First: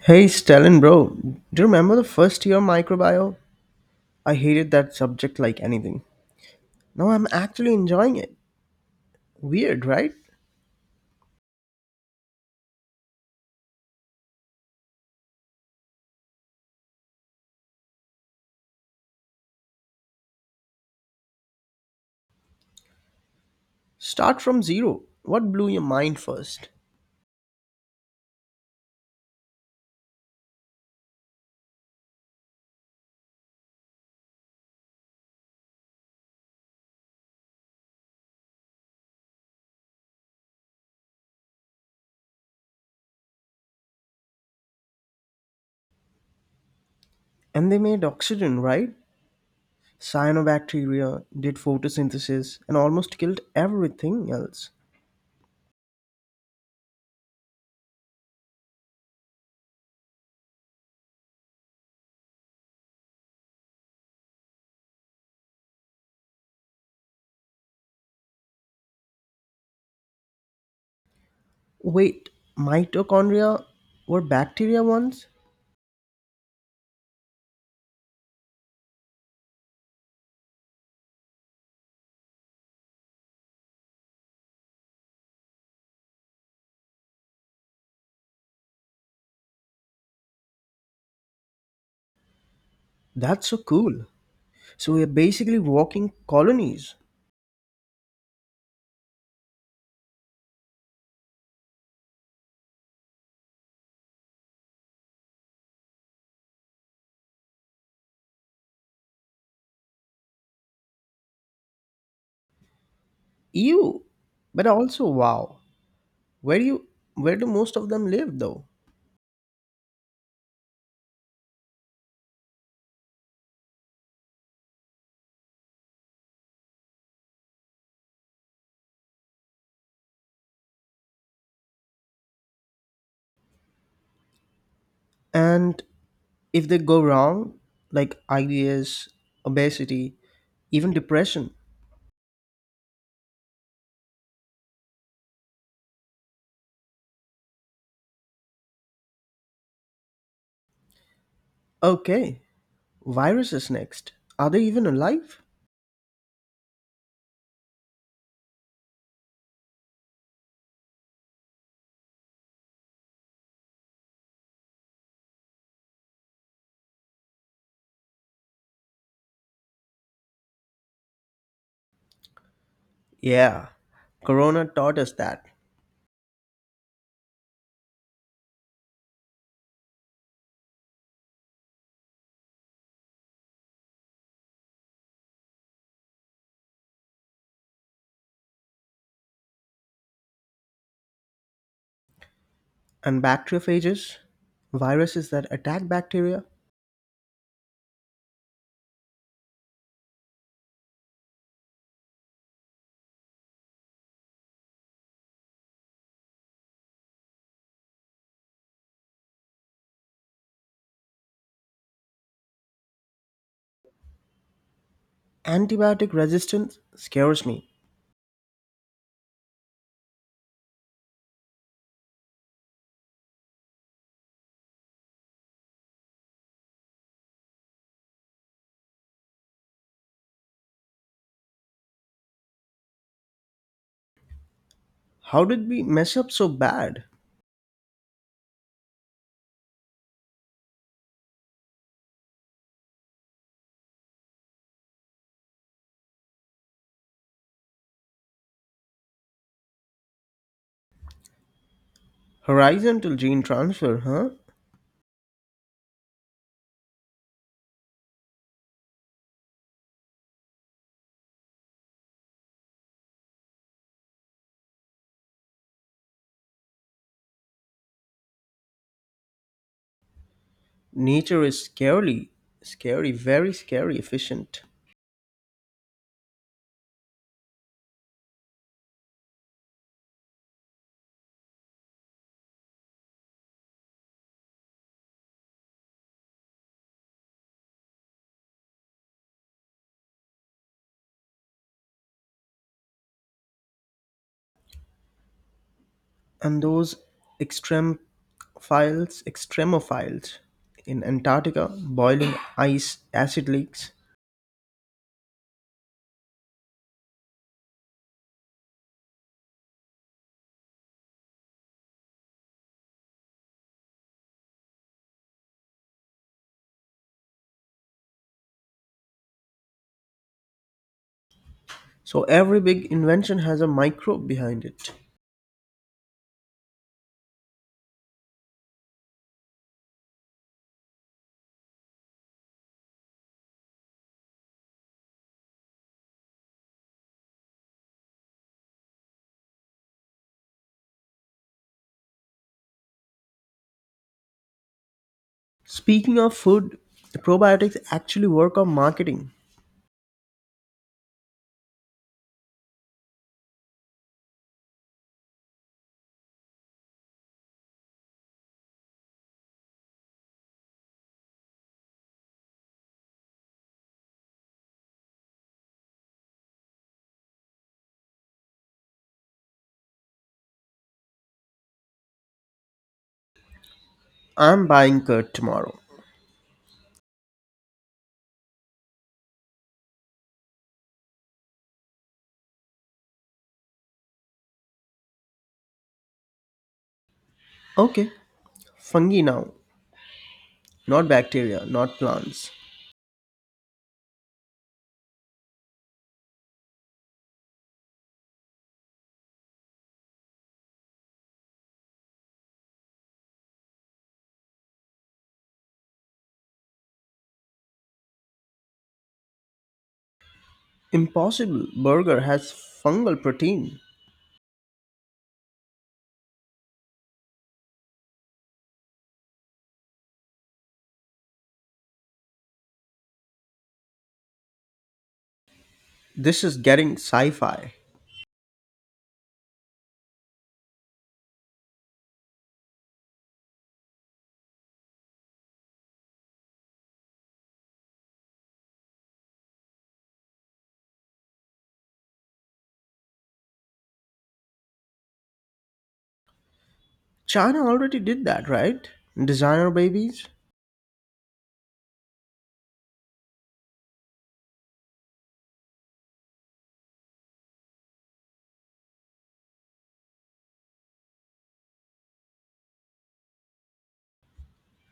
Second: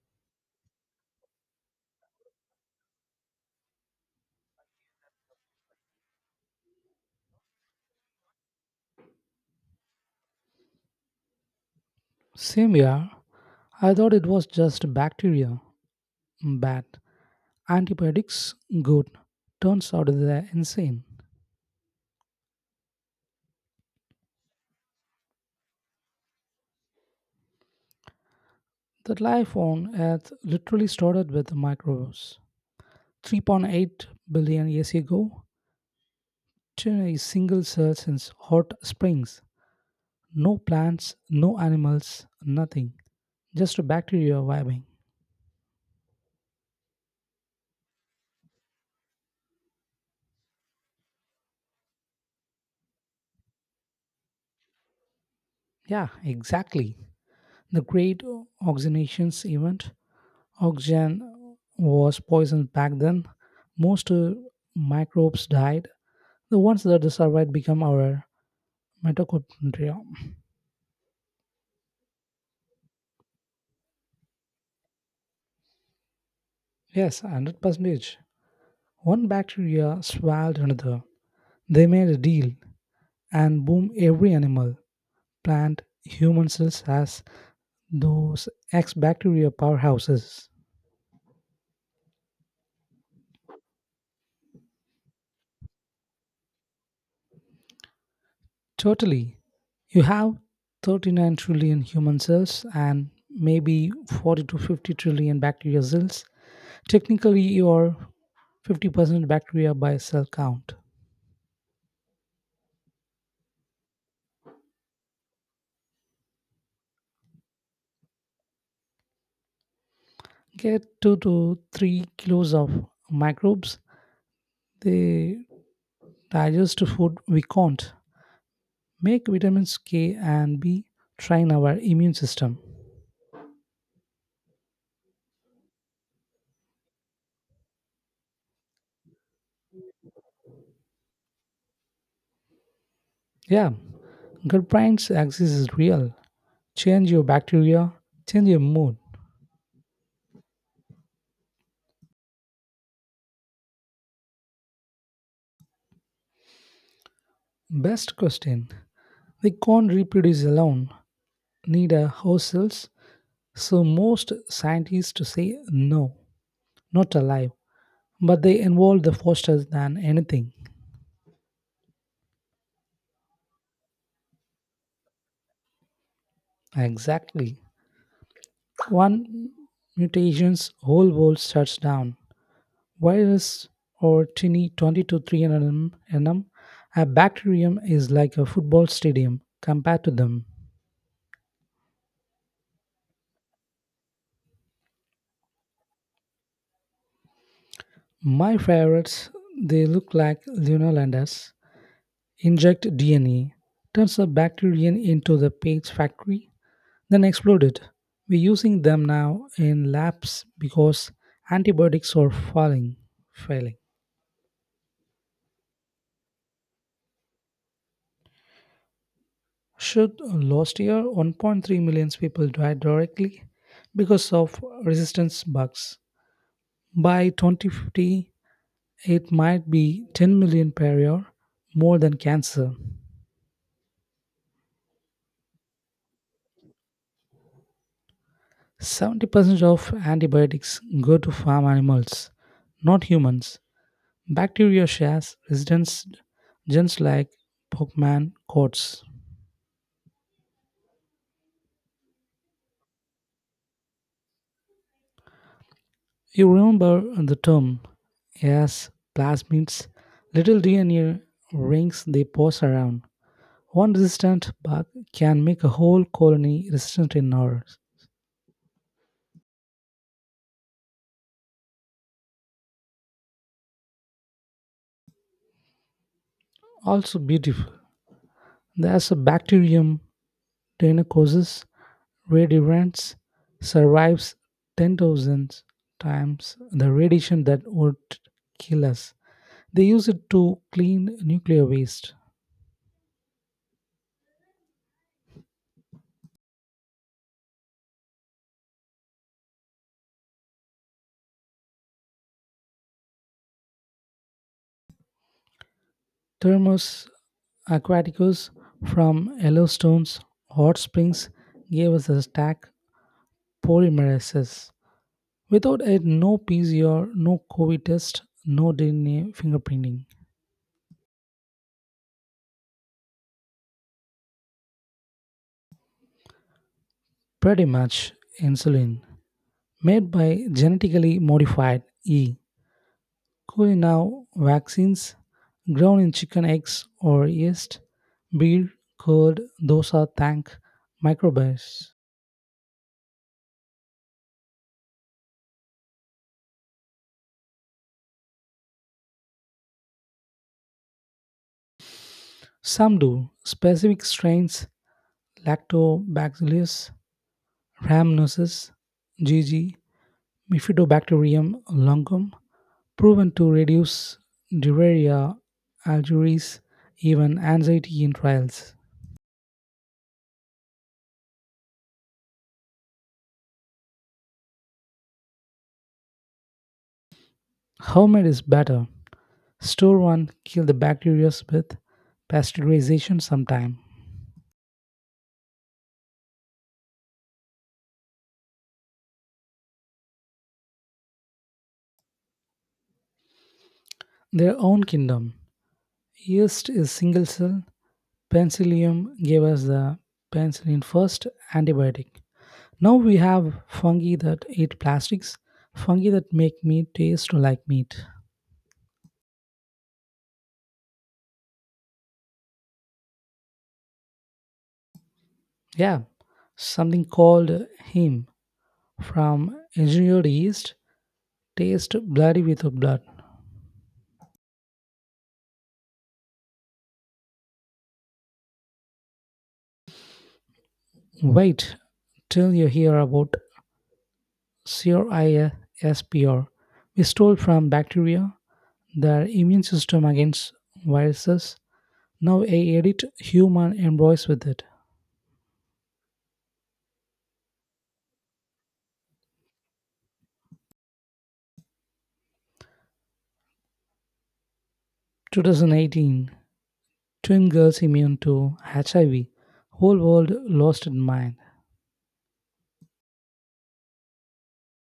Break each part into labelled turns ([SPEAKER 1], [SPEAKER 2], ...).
[SPEAKER 1] Hey Stalin, bro, do you remember the first year microbiome? I hated that subject like anything. Now I'm actually enjoying it. Weird, right?
[SPEAKER 2] Same year, I thought it was just bacteria. Mm, bad. Antibiotics? Good. Turns out they're insane.
[SPEAKER 1] Start from zero. What blew your mind first?
[SPEAKER 2] That life on Earth literally started with microbes. 3.8 billion years ago, to a single cell since hot springs. No plants, no animals, nothing. Just bacteria vibing.
[SPEAKER 1] And they made oxygen, right? Cyanobacteria did photosynthesis and almost killed everything else.
[SPEAKER 2] Yeah, exactly. The Great Oxygenations event. Oxygen was poisoned back then. Most microbes died. The ones that survived become our mitochondria.
[SPEAKER 1] Wait, mitochondria were bacteria once?
[SPEAKER 2] Yes, 100%. One bacteria swallowed another. They made a deal, and boom, every animal, plant, human cells has those ex bacteria powerhouses.
[SPEAKER 1] That's so cool. So we're basically walking colonies.
[SPEAKER 2] Totally. You have 39 trillion human cells and maybe 40 to 50 trillion bacteria cells. Technically, you're 50% bacteria by cell count.
[SPEAKER 1] Ew, but also wow. where do you where do most of them live though?
[SPEAKER 2] Get 2 to 3 kilos of microbes. They digest food we can't. Make vitamins K and B, train our immune system.
[SPEAKER 1] And if they go wrong, like IBS, obesity, even depression?
[SPEAKER 2] Yeah, gut brains axis is real. Change your bacteria, change your mood.
[SPEAKER 1] Okay, viruses next. Are they even alive?
[SPEAKER 2] Best question. They can't reproduce alone. Need a host cells. So most scientists say no, not alive. But they involve the fosters than anything.
[SPEAKER 1] Yeah, corona taught us that.
[SPEAKER 2] Exactly. One mutation's whole world shuts down. Virus or tiny 20 to 300 nm, a bacterium is like a football stadium compared to them.
[SPEAKER 1] And bacteriophages, viruses that attack bacteria.
[SPEAKER 2] My favorites, they look like Lionel Landers. Inject DNA, turns a bacterium into the page factory, then exploded. We're using them now in labs because antibiotics are failing.
[SPEAKER 1] Antibiotic resistance scares me.
[SPEAKER 2] Should last year 1.3 million people died directly because of resistance bugs. By 2050, it might be 10 million per year, more than cancer.
[SPEAKER 1] How did we mess up so bad?
[SPEAKER 2] 70% of antibiotics go to farm animals, not humans. Bacteria shares resistance genes like Pokemon codes.
[SPEAKER 1] Horizontal gene transfer, huh?
[SPEAKER 2] You remember the term as plasmids, little DNA rings they pass around. One resistant bug can make a whole colony resistant in hours.
[SPEAKER 1] Nature is scarily scary very scary efficient.
[SPEAKER 2] Also beautiful. There's a bacterium, Deinococcus radians, survives 10,000 times the radiation that would kill us. They use it to clean nuclear waste.
[SPEAKER 1] And those extremophiles in Antarctica, boil in ice acid lakes.
[SPEAKER 2] Thermos Aquaticus from Yellowstone's hot springs gave us a stack polymerases. Without it, no PCR, no COVID test, no DNA fingerprinting.
[SPEAKER 1] So every big invention has a microbe behind it.
[SPEAKER 2] Pretty much insulin made by genetically modified E. Coli, now vaccines grown in chicken eggs or yeast, beer, curd, dosa, tank microbes.
[SPEAKER 1] Speaking of food, the probiotics actually work on marketing?
[SPEAKER 2] Some do. Specific strains, lactobacillus, Rhamnosus, GG, Bifidobacterium longum, proven to reduce diarrhea, algiris, even anxiety in trials.
[SPEAKER 1] I'm buying curd tomorrow.
[SPEAKER 2] Homemade is better. Store one, kill the bacteria with pasteurization sometime.
[SPEAKER 1] Okay, fungi now, not bacteria, not plants.
[SPEAKER 2] Their own kingdom. Yeast is single cell. Penicillium gave us the penicillin, first antibiotic. Now we have fungi that eat plastics, fungi that make meat taste like meat.
[SPEAKER 1] Impossible Burger has fungal protein?
[SPEAKER 2] Yeah, something called him from engineered yeast taste bloody with blood.
[SPEAKER 1] This is getting sci-fi.
[SPEAKER 2] Wait till you hear about CRISPR. We stole from bacteria their immune system against viruses. Now a edit human embryos with it.
[SPEAKER 1] China already did that, right? Designer babies.
[SPEAKER 2] 2018, twin girls immune to HIV. Whole world lost its mind.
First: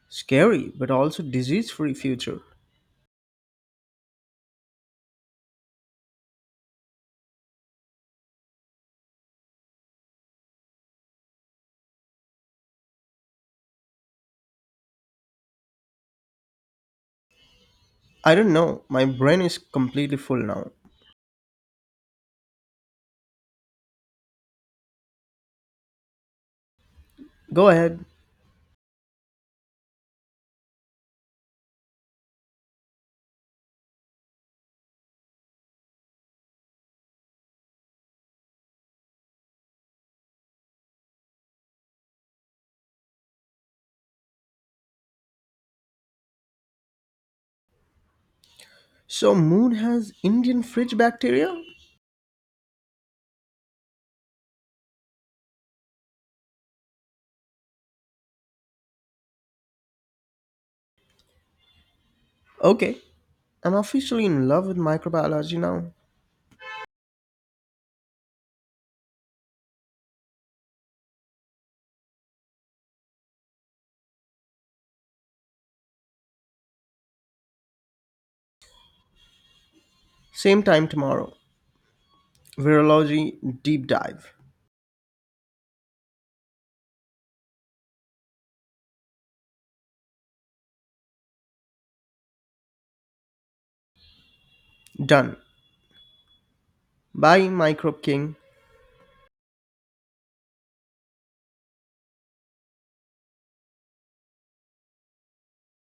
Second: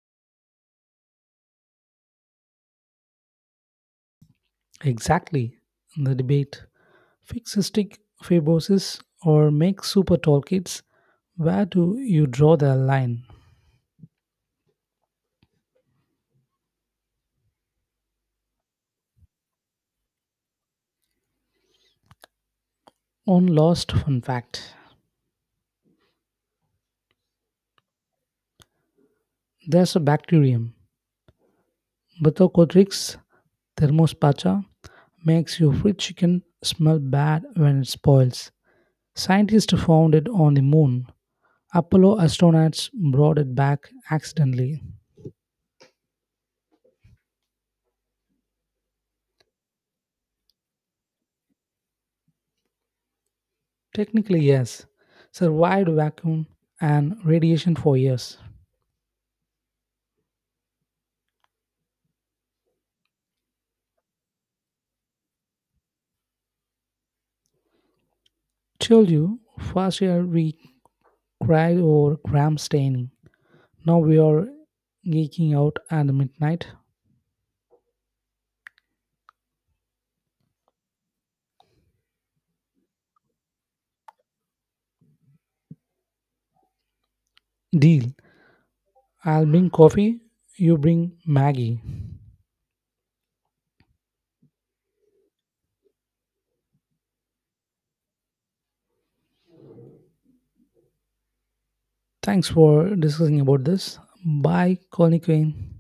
[SPEAKER 1] Scary, but also disease free future.
[SPEAKER 2] Exactly, the debate. Fix cystic fibrosis or make super tall kids. Where do you draw the line?
[SPEAKER 1] I don't know. My brain is completely full now.
[SPEAKER 2] One last fun fact.
[SPEAKER 1] Go ahead.
[SPEAKER 2] There's a bacterium, Bathycotrix thermospacha, makes your fried chicken smell bad when it spoils. Scientists found it on the moon. Apollo astronauts brought it back accidentally.
[SPEAKER 1] So, moon has Indian fridge bacteria?
[SPEAKER 2] Technically, yes. Survived vacuum and radiation for years.
[SPEAKER 1] Okay. I'm officially in love with microbiology now.
[SPEAKER 2] Told you, first year we cried over Graham staining. Now we are geeking out at the midnight.
[SPEAKER 1] Same time tomorrow. Virology deep dive.
[SPEAKER 2] Deal. I'll bring coffee, you bring Maggie.
[SPEAKER 1] Done. Bye, Microbe King.
[SPEAKER 2] Thanks for discussing about this. Bye, Colin Quinn.